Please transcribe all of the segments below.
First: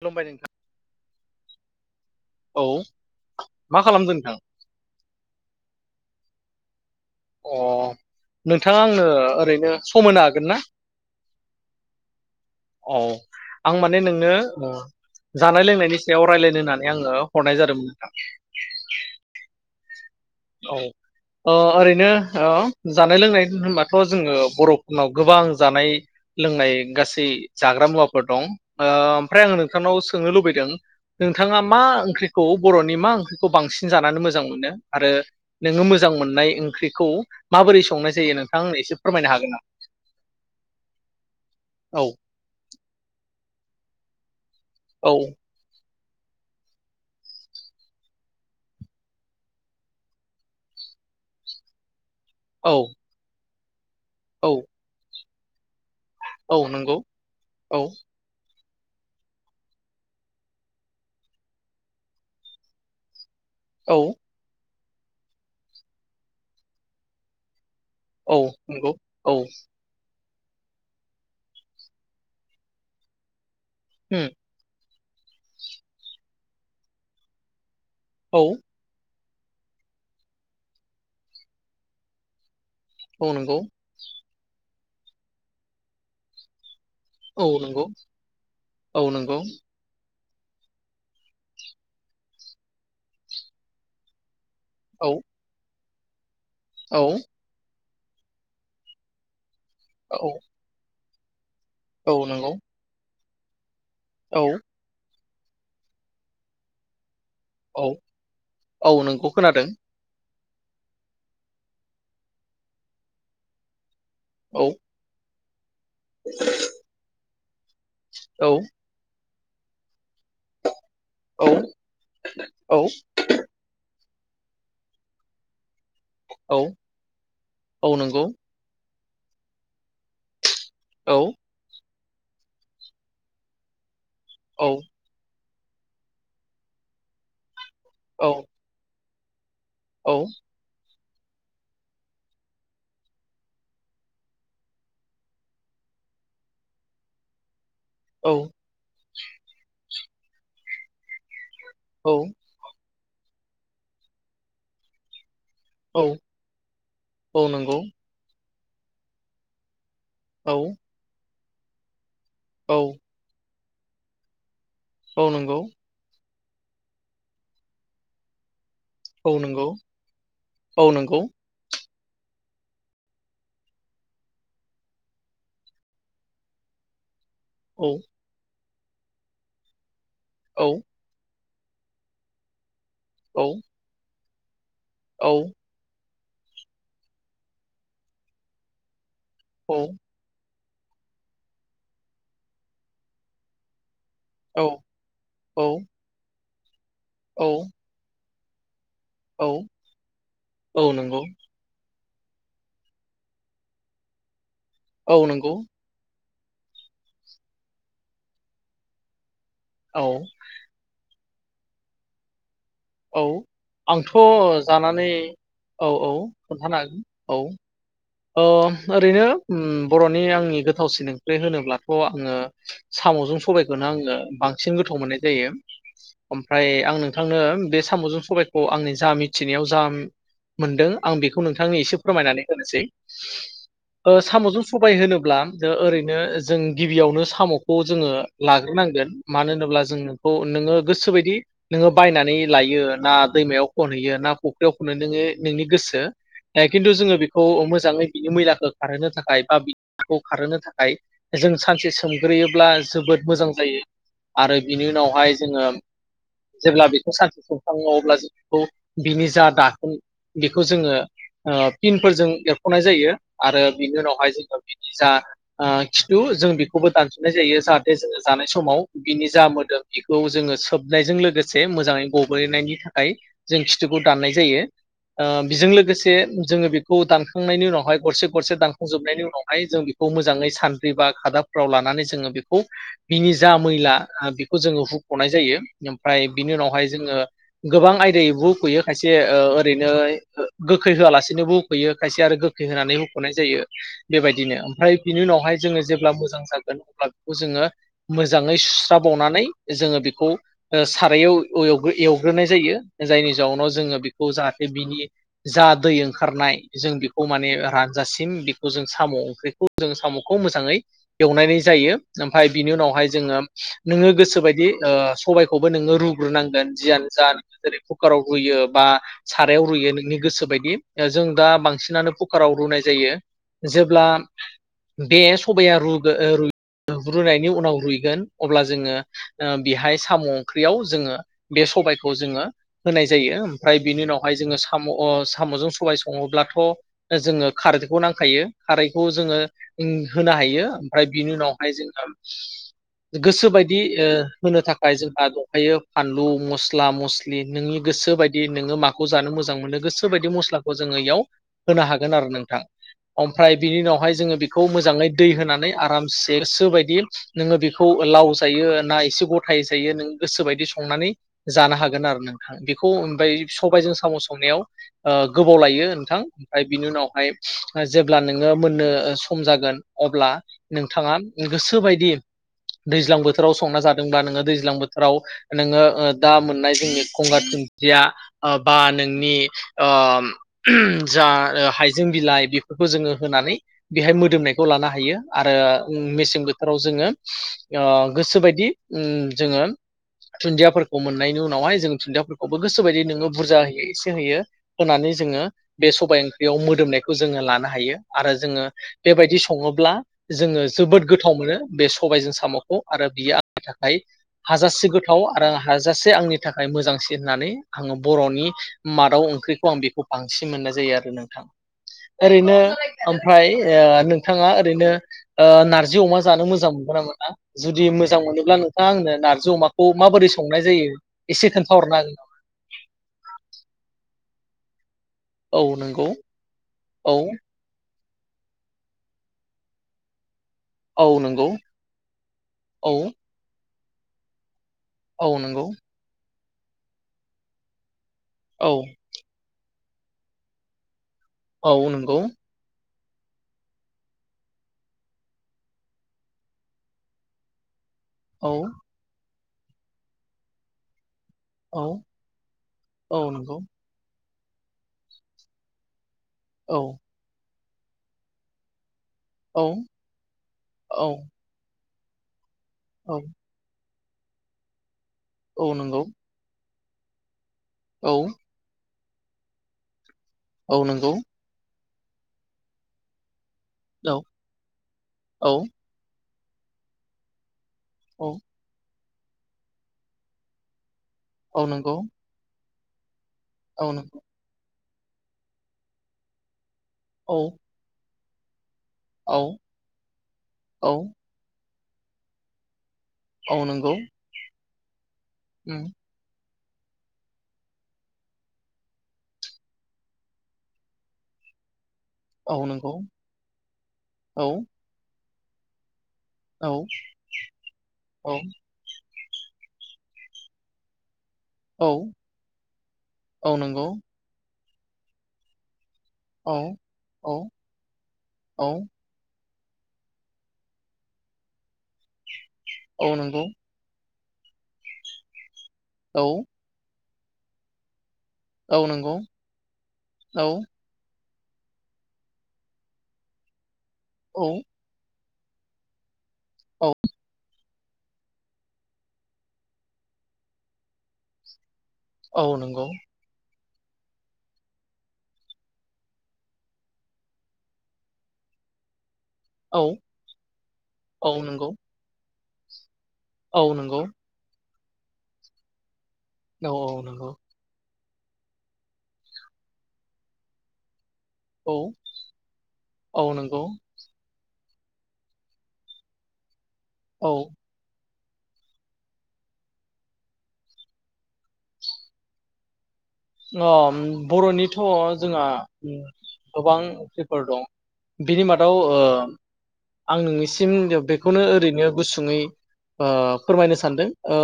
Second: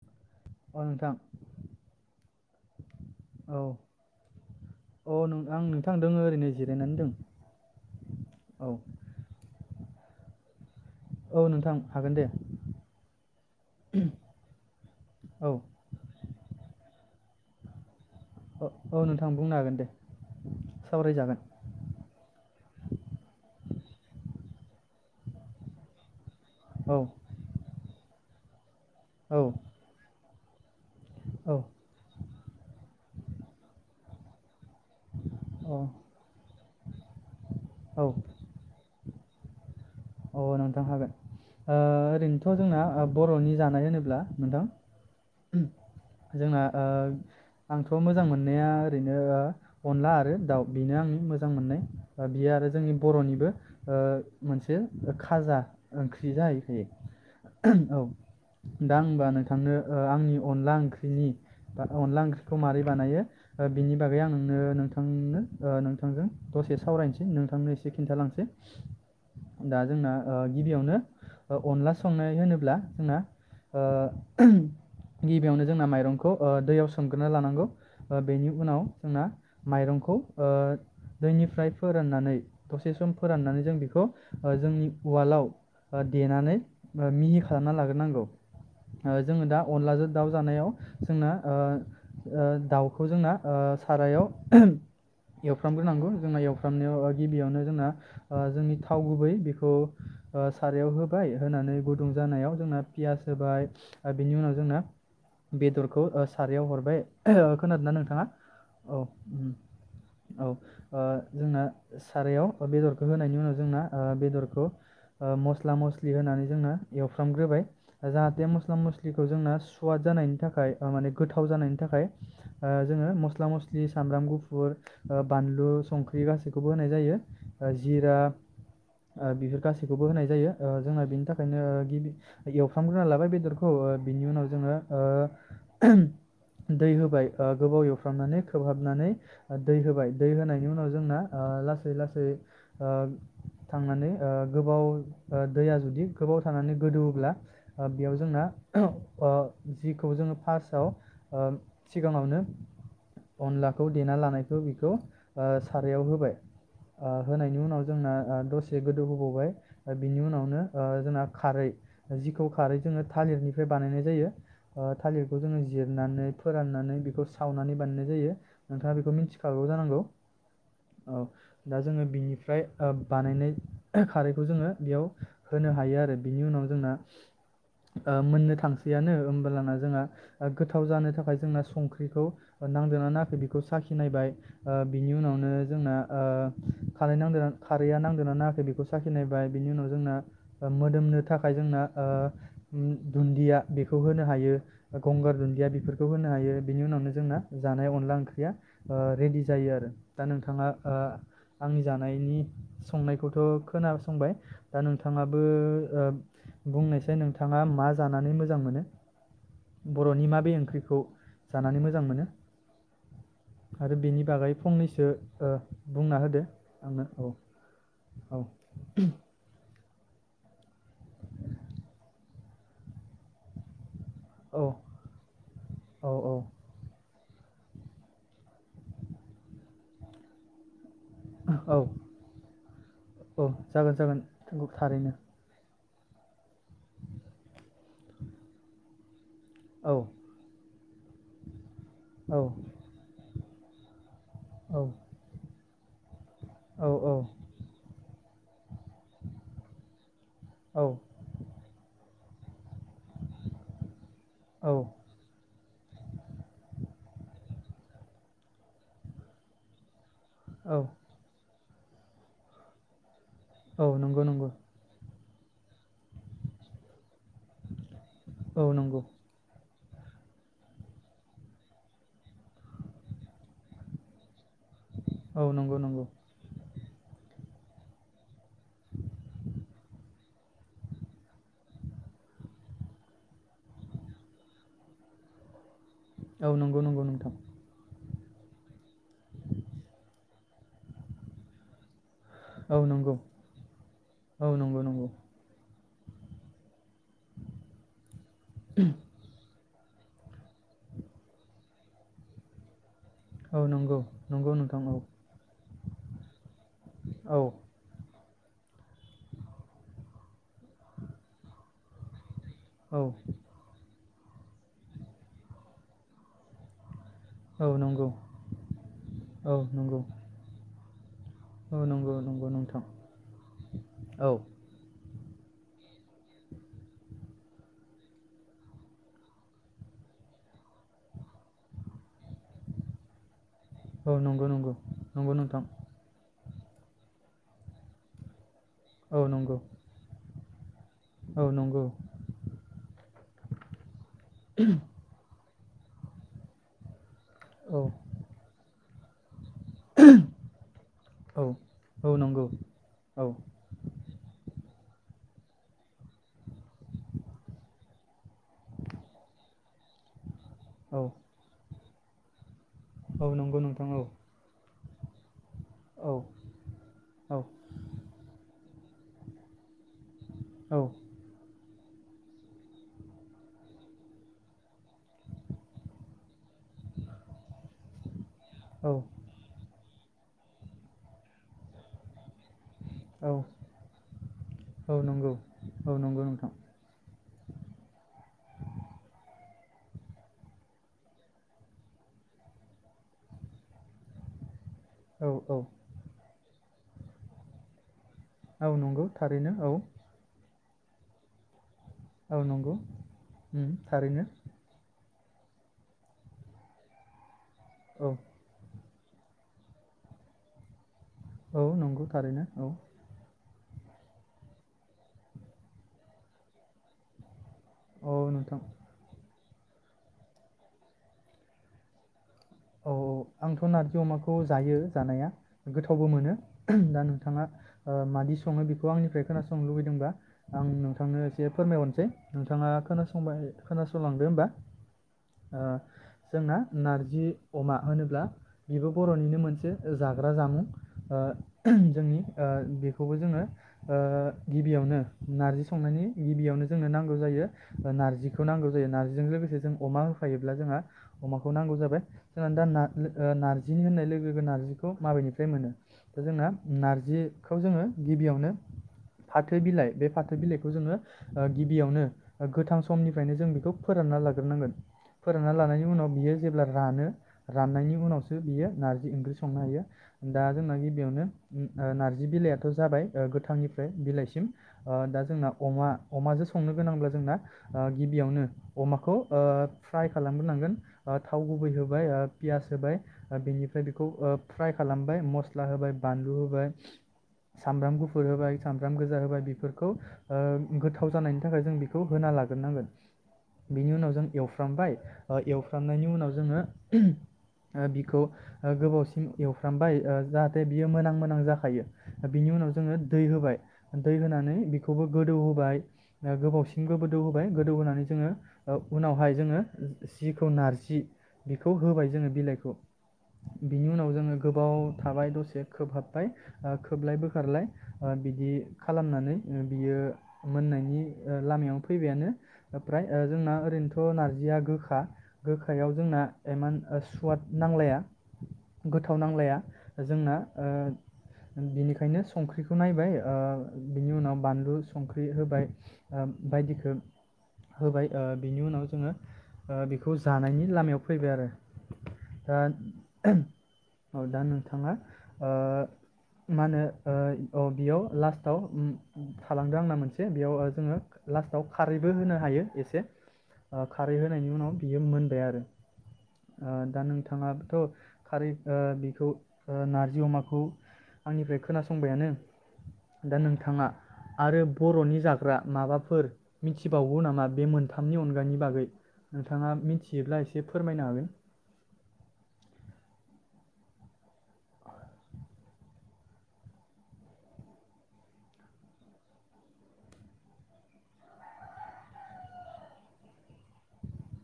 खुलुमबाय नोंथां अ नोंथां औ औ मा खालामदों नोंथां औ नोंथां आं दङ ओरैनो। जिरायनानै दं। अ नोंथाङा आंनो ओरैनो सम होनो हागोन ना? औ नोंथां हागोन दे औ आं माने नोंनो औ जानाय लोंनायनि सायाव रायलायनो होननानै आङो हरनाय जादोंमोन। नोंथां ओ औ नोंथां बुंनो हागोन दे। औ सावरायजागोन ओ ओरैनो ओ जानाय लोंनाय होनबाथ' जोङो बर' उनाव गोबां जानाय लोंनाय औ गासै जाग्रा मुवा फोर दं। ओ औ ओमफ्राय आङो नोंथांनाव सोंनो लुबै दों। औ नोंथाङा मा ओंख्रिखौ बर'नि मा ओं खौ बांसिन जानानै मोजां मोनो? आरो नोङो मोजां मोननाय ओंख्रिखौ माबोरै संनाय जायो नोंथाङा आंनो एसे फोरमायनो हागोन ना? अ नोंथां हागोन ओ औ ओरैनोथ' जोंना बर'नि जान नाय होनोब्ला नोंथां औ। जोंना ओ आंथ' मोजां मोननाया ओरैनो अनला आरो दाउ बेनो आंनि मोजां मोननाय। ओ बियो आरो औ जोंनि बर'निबो ओ औ मोनसे ओ खाजा ओंख्रि औ जाहैखायो नंगौ औ। दा ओनबा नोंथांनो ओ आंनि अनला ओंख्रिनि अनला ओंख्रिखौ माबारै बानायो बिनि औ बागै आं नोंनो नोंथ नोंथांनो ओ नोंथांजों दसे सावरायनोसै नोंथांनो एसे एसे औ खिन्थालांसै। नंगौ औ दा जोंना ओ गिबियावनो अनला संनाय होनोब्ला जोंना ओ उम गिबियावनो जोंना माइरंखौ ओ दैयाव सोमग्रोनो लानांगौ। ओ औ बेनि उनाव जोंना माइरंखौ ओ दैनिफ्राय फोराननानै दसे सम औ नंगौ फोराननानै जों बेखौ जोंनि उवालाव देनानै मिहि औ खालामना नंगौ लाग्रोनांगौ औ नंगौ जोङो दा अनलाजों दाउ जानायाव जोंना ओ ओ दाउखौ जोंना ओ सारायाव औ एवफ्रामो नांगौ जोंनियाव एव औ फ्रामनायाव गिबियावनो जोंना ओ जोंनि था थाव गुबै बेख खौ औ ओ सारायाव होब [unintelligible] होनानै गुदुं औ नंगौ जानायाव जोंना पियास होबाय दा बेनि औ उनाव जोंना बेदरखौ ओ सारायाव हरबाय औ खोनादोंना नोंथाङा? औ नंगौ उम। खोनादों औ ओ जोंना सारायाव बेदरखौ होनायनि उनाव जोंना ओ बेदरखौ औ मस मस्ला मस्लि होनानै जोंना एव फ्रामग्रोबाय दा जाहाथे औ मस्ला मस्लि खौ जोंना सुवाद जानायनि थाखाय माने औ गोथाव जानायनि थाखाय ओ औ जोङो मस्ला मस्लि सामब्राम गुफुर ओ बानलु सं संख्रि औ गासैखौबो होनाय जायो ओ औ जिरा नंगौ ओ बेफोर गासैखौबो होनाय जायो। ओ जोंना औ बेनि थाखायनो गिबि एवफ्रामग्रोना लाबाय बेदरखौ ओ बिनि उनाव औ जोङो ओ दै होबाय ओ गोबाव औ एवफ्रामनानै खोबहाबनानै ओ, दै होबाय दै होनायनि उनाव जोंना ओ लासै लासै ओ थांनानै ओ गोबाव ओ दैया जुदि गोबाव थानानै गोदौवोब्ला ओ बेयाव जोंना ओ जिखौ जोङो फार्सआव ओ औ सिगाङावनो अनलाखौ देना लानायखौ बिखौ ओ औ सारायाव होबाय ओ औ होनायनि नंगौ उनाव जोंना ओ दस से गोदौ होबावबाय बिनि औ उनावनो ओ जोंना खारै जिखौ खारै औ जोङो थालिरनि फ्राय बानायनाय जायो। ओ औ थालिरखौ जोङो नंगौ जिरनानै फोराननानै बिखौ सावनानै बानायनाय जायो। नोंथाङा बेखौ औ मिथिखागौ नंगौ जानांगौ औ दा जोङो बिनिफ्राय ओ बानायनाय खारैखौ जोङो बेयाव होनो हायो आरो बिनि उनाव जोंना औ ओ मोननो थां सैयानो ओमबोलाना जोङा औ गोथाव जानो थाखाय जोंना संख्रिखौ नांदोंना नाङाखै औ बेखौ साखिनायबाय ओ बिनि औ उनावनो जोंना ओ खारै नांदों खारैया नांदों ना नाङा खै बेखौ सा खिनायबाय बिनि औ उनाव जोंना ओ मोदोमनो थाखाय जोंना ओ उम दुन्दिया बे खौ होनो हायो गंगार दुन्दिया बेफोरखौ होनो हायो। बिनि उनावनो जोंना औ जानाय अनला ओं ख्रिया ओ रेडि औ जायो आरो दा नोंथाङा औ ओ नंगौ आंनि जानायनि संनाय खौथ' खोनासंबाय दा औ नोंथाङाबो नंगौ ओ बुंनायसै नोंथाङा मा जानानै मोजां मोनो। औ बर'नि माबे ओंख्रिखौ जानानै मोजां मोनो। औ आरो आंथ' बेनि बागै फंनैसो जानानै ओ, औ-औ बुंना होदो खोन्थानो हागोन आंनो औ। औ अ ओरैनो उम। बर'नि आंनि गोथावसिन ओंख्रि होनोब्लाथ' आङो साम'जों सबायखौनो आङो औ बांसिन गोथाव मोननाय जायो औ औ ओमफ्राय आं नों थांनो बे साम'जों सबायखौ आंनि जा मिथिनायाव जा मोनदों आं बेखौ नोंथांनि औ एसे फोरमायनानै होनोसै औ जागोन ओ जागोन साम'जों नंगौ सबाय थारैनो होनोब्ला दा ओरैनो जों गिबियावनो साम'खौ जोङो लाग्रोनांगोन। मानो होनोब्ला औ जों नोंखौ नोङो। गोसोबायदि नोङो औ बायनानै लायो ना दैमायाव खनहैयो ना औ फख्रियावखौनो नोङो नोंनि गोसो। दो। दा औ खिन्थु जोङो बेखौ मोज जाङै बिनि मैलाखो खारहोनो थाखाय बा बिखौ खारहोनो औ थाखाय जों सानसे सोम। ग्रैयोब्लास जोबोद मोजां जायो आरो औ बिनि उनावहाय जोङो जेब्ला बे सान्थि सुंखां अब्ला जों बेखौ बिनि जा दाखोन बेखौ औ जोङो ओ फिनफोरजों एर खनाय जायो। आरो औ बिनि नंगौ उनावहाय नंगौ जोङो बिनि जा ओ खिथु जों बेखौबो दानस मोननाय जायो जाहाथे जोङो जानाय औ समाव नंगौ बिनि जा मोदोम बेखौ जोङो सोबनायजों लोगोसे मोजाङै गब्लेनायनि थाखाय जों खिथुखौ दाननाय जायो। ओ औ बेजों नंगौ नंगौ लोगोसे जोङो बे खौ दान खुनायनि उनावहाय गरसे गरसे दानखांजोबनायनि उनावहाय जों बेखौ मोजाङै सानद्रि बा खादाबफ्राव लानानै जोङो बेखौ बिनि जा मैला बेखौ जोङो हुख'नाय जायो। ओमफ्राय औ बिनि नंगौ उनावहाय नंगौ जोङो नोंथां गोबां आयदायाव फैयो खायसे ओरैनो गोखै होआलासेनोबो फैयो। खायसे आरो गोखै औ होनानै नंगौ होख'नाय जायो औ बेबायदिनो, नंगौ ओमफ्राय नंगौ बिनि उनावहाय जोङो जे जेब्ला मोजां जागोन अब्ला बेखौ जोङो मोजाङै सुस्राबावनानै जोङो बेखौ ओ सारायाव एव एवग्रोनाय जायो। जायनि औ जाउनाव जोङो नंगौ बेखौ नंगौ जाहाथे नोंथां औ बिनि जा दै ओंखारनाय जों बेखौ औ माने रानजासिम। सिम बेखौजों साम' ओंख्रिखौ जोंङो साम'खौ मोजाङै एवनानै जायो ओमफ्राय ओमफ्राय बिनि औ उनावहाय जोङो नोङो गोसो गोसोबायदि ओ सबायखौबो नोङो रुग्रोनांगोन जियानो जा औ जेरै नंगौ कुकाराव रुयो बा औ सारायाव रुइयो नंगौ नोंनि गोसो बायदि जों न औ बांसिनानो नंगौ नंगौ कुकाराव रुनाय नोंथां जायो जेब्ला औ बे सबाया रूरुनायनि उनाव रुइगोन अब्ला जोङो ओ बेहाय साम' ओंख्रियाव जोङो बे सबायखौ जोङो होनाय जायो ओमफ्राय बिनि औ उनावहाय नंगौ जोङो नंगौ साम' ओ नंगौ नोंथां साम'जों सबाय नङोब्लाथ' जोङो खारैदैखौ नांखायो। खारैखौ औ जोङो नंगौ ओ होनो हायो ओमफ्राय बिनि औ उनावहाय नंगौ जोंहा गोसो बायदि होनो थाखाय जोंहा दं। ओमफायो फानलु मस्ला मस्लि नि औ नोंनि गोसो बायदि नोङो मा जानो मोजां मोनो गोसो बायदि मसला जोङो इयाव औ होनो हागोन औ आरो नंगौ नोंथां औ ओमफ्राय बिनि उनावहाय जोङो बेखौ मोजाङै दै होनानै आरामसे गोसोबायदि नोङो बेखौ लाव जायो ना एसे गथायै जायो नों गोसोबायदि औ संनानै जानो हागोन। जागोन आरोना। बेखौ औ उनबाय नंगौ नोंथां सबायजों औ साम' संनायाव ओ गोबाव लायो औ नोंथां ओमफ्राय बिनि उनावहाय औ जेब्ला नोङो मोननो सम जागोन अब्ला औ नोंथाङा गोसो बायदि दै दैज्लां बोथोराव संना जादोंब्ला नोङो दैज्लां बोथोराव नोङो ओ दा मोननाय जोंनि गंगार धुनदिया ओ बा औ नोंनि ओम जा हाइजें बिलाइ बे फोरखौ जोङो औ होनानै बेहाय मोदोमनायखौ लानो औ हायो नंगौ आरो औ नंगौ मेसें नोंथां बोथोराव जोङो ओ गोसोबायदि उम जोङो धुन्दियाफोरखौ मोननायनि उनावहाय जों धुन्दियाफोरखौबो गोसोबायदि नोङो बुरजा होयो एसे होयो होनानै औ जोंङो औ बे सबाय ओंख्रियाव मोदोमनायखौ जोङो लानो हायो। आरो जोङो औ नंगौ बेबायदि थारैनो औ सङोब्ला जोङो जोबोद गोथाव मोनो। बे सबायजों औ नंगौ सामखौ आरो बियो आंनि थाखाय थारैनो हाजासे गोथाव थाव आरो आं हाजासे आंनि थाखाय मोजांसिन होननानै आङो औ बर'नि मादाव ओंख्रिखौ आं बेखौ बांसिन मोननाय जायो आरो नोंथां औ नंगौ थारैनो ओरैनो औ ओमफ्राय ए नोंथाङा ओरैनो नारजि अमा जानो मोजां मोनगोन ना मोना? जुदि मोजां औ मोनोब्ला नोंथां नोंथाङा आंनो नारज अमाखौ अ माबोरै संनाय जायो एसे खोन्थाहरनो हागोन औ औ आंथ' नारजि अमाखौ जायो। जानाया औ गोथावबो नंगौ मोनो दा औ नोंथाङा ओ मादि सङो बेखौ आंनिफ्राय खोनासंनो लुबैदोंबा आं औ नोंथांनो नंगौ एसे फोरमायहरनोसै नोंथाङा औ खोनासंबाय खोनासंलांदो होनोमबा औ नंगौ जोंना नारजि अमा होनो ब्ला औ बेबो बर'निनो मोनसे जाग्रा जामुं, ओ औ जोंनि नंगौ ओ बे बेखौबो जोङो ओ गिबियावनो नारजि संनायनि गिबियावनो जोंनो नांगौ जायो नारजिखौ औ नांगौ जायो नारजिजों लोगोसे जों अमा होफायोब्ला जोंहा, अमाखौ नांगौ औ जाबाय जोंना औ दा नंगौ नारजिनि होननाय लोगो नारजिखौ माबेनिफ्राय मोनो दा जोंना औ नारजि खौ जोङो गिबियावनो फाथो औ बिलाइ बे फाथो बिलाइखौ जोङो औ ओ गिबियावनो गोथां समनिफ्रायनो जों बेखौ फोरानना लाग्रोनांगोन फोरानना औ लानायनि नंगौ उनाव बियो जेब्ला रानो राननायनि औ उनावसो बियो नारजि ओंख्रि संनो हायो दा जोंना औ नंगौ गिबियावनो ओ नारजि बिलाइआथ' जाबाय ओ गो थांनिफ्राय औ बिलाइसिम ओ दा जोंना औ अमा अमाजों स संनो गोनांब्ला जोंना ओ औ गिबियावनो अमाखौ ओ फ्राय खालामग्रोनांगोन। ओ थाव औ गुबै होब नंगौ बाय ओ पियास जाबाय ओ बेनिफ्राय औ बेखौ नंगौ ओ फ्राय खालामबाय मस्ला होबाय बानलु होबाय औ सामब्राम गुफ फुर होबाय सामब्राम गोजा होबाय औ बेफोरखौ ओ औ गोथाव जानायनि थाखाय जों बि खौ होना लाग्रोनांगोन। औ बिनि नंगौ उनाव जों एवफ्रामबाय ओ उम एवफ्रामनायनि उनाव जोङो ओ बिखौ ओ गोबावसिम एवफ्रामबाय ओ जाहाथे बियो मोनां मोनां जाखायो। ओ बिनि औ उनाव नंगौ जोङो दै होबाय। दै औ होनानै बेखौबो गोदौ होबाय। ओ औ गोबावसिम बो बोदौ होबाय गोदौ होनोनानै जोङो औ ओ उनावहाय जोङो जिखौ नारजि बिखौ औ होबाय जोङो बिलाइखौ औ नंगौ बिनि उनाव जोङो गोबाव थाबाय दसे खोबहाब फाय औ आ खोबलाय औ बोखारलाय ओ बिदि औ खालामनानै उम बियो मोननायनि ओ लामायाव फैबायानो। ओमफ्राय औ ओ नंगौ जोंना ओरैनोथ' नारजि जिया गोखा गोखायाव जोंना औ हान ओ सुवाद नांलाया। औ नंगौ गोथाव नांलाया जोंना औ ओ बिनिखायनो संख्रिखौ नायबाय ओ बिनि उनाव औ बानलु सं बे होबाय। ओ औ बायदिखो होबाय ओ बिनि उनाव जोङो ओ बेखौ जानायनि लामायाव फैबाय आरो औ दा नंगौ ओम औ दा नोंथाङा ओ मा होनो ओ औ बेयाव लास्टाव थालांदो औ आंना मोनसे बेयाव ओ जोङो औ लास्टाव नंगौ खारैबो होनो। हायो एसे औ ओ नंगौ खारै होनायनि उनाव बियो मोनबाय आरो। दा नोंथाङाथ' खारै ओ बेखौ ओ नारजि अमाखौ आंनिफ्राय औ खोनासंबायानो औ नंगौ औ दा नंगौ नोंथाङा आरो बर'नि जाग्रा माबाफोर मिथिबावो औ नामा बे मोनथाम मोनथामनि अनगानि बागै नोंथाङा मिथियोब्ला एसे जे फोरमायनो हागोन अ' बर'निथ' जोंहा गोबां पेपार दं बिनि मादाव ओ आं नोंनिसिम बेखौनो ओरैनो गुसुङै ओ फोरमायनो सानदों। ओ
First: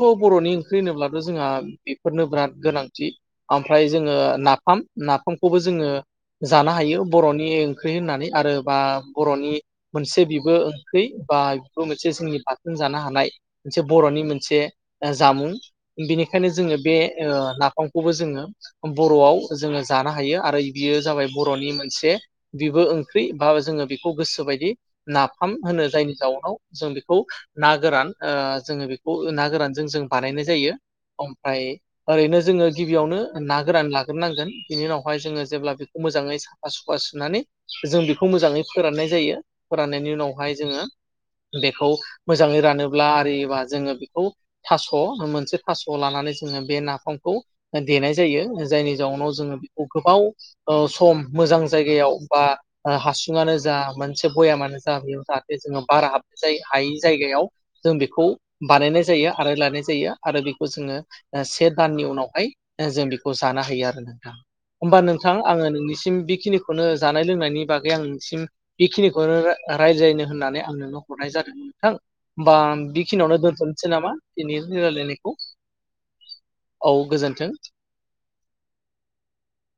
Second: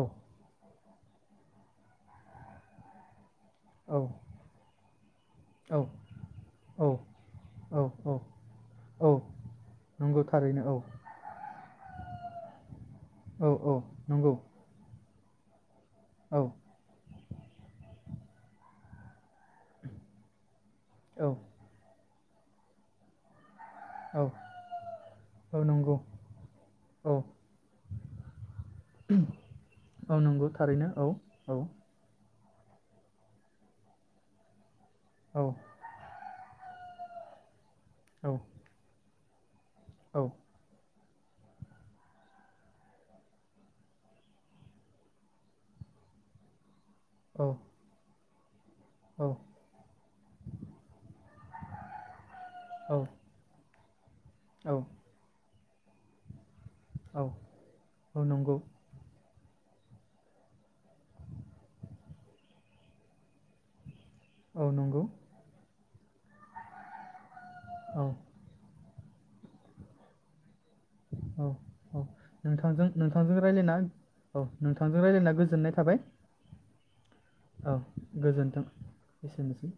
औ बर'नि ओंख्रि होनोब्ला? नों जोंहा बेफोरनो ब्राद गोनांथि। ओमफ्राय औ जोङो नाफाम नाफामखौबो औ जोङो जानो हायो बर'नि औ ओंख्रि औ होननानै आरो बा औ बर'नि नंगौ मोनसे बेबो थारैनो औ ओंख्रि बा बेबो मोनसे सेसिनि पा नों जानो हानाय औ औ मोनसे बर'नि नंगौ मोनसे ओ जामुं औ बिनिखायनो जोङो बे ओ नाफाम खौबो जोङो बर'आव जोङो जानो हायो आरो बियो जाबाय औ बर'नि मोनसे बिबो ओंख्रि औ जोङो बेखौ औ गोसोबायदि नाफाम औ होनो नंगौ जायनि जाउनाव जों बेखौ औ ना गोरान ओ जोङो बिखौ ना गोरानजों जों औ बानायनाय नंगौ जायो थारैनो औ औ ओमफ्राय ओरैनो जोङो गिबियावनो ना गोरान लाग्रोनांगोन बिनि उनावहाय औ जोङो जेब्ला बिखौ मोजाङै साफा सु सुनानानै जों औ बिखौ मोजाङै फोराननाय जायो फोराननायनि उनावहाय जोङो बेखौ मोजाङै रानोब्ला आरियोबा जोङो बेखौ थास' मोनसे थास' लानानै जोङो बे ना फांखौ नायजायो जायनि जाउनाव जोङो बेखौ गोबाव औ सम मोजां जायगायाव बा हासुङानो जा से बया औ मानो जा बेयाव बेजिंआव बारा हाब नो हायि औ जायगायाव जों औ बेखौ नंगौ बानायनाय जायो आरो लानाय जायो आरो बेखौ जोङो ओ से दाननि उनावहाय जों बेखौ जानो हायो आरो औ होमबा नंगौ नोंथां आङो नोंनिसि- बिखिनिखौनो जानाय लोंनायनि बेनि बागै आं औ नोंसिम बिखिनिखौनो रा-रायजायनो होननानै आंनोंनो हरनाय जादों औ नोंथां औ होमबा नोंथांजों नोंथांजों बिखिनियावनो रायज्लायना दोनथ'नोसै नामा औ दिनि नोंथांजों रायज्लायना रालायनायखौ गोजोननाय थाबाय औ गोजोनथों औ गोजोन्थों एसेनोसै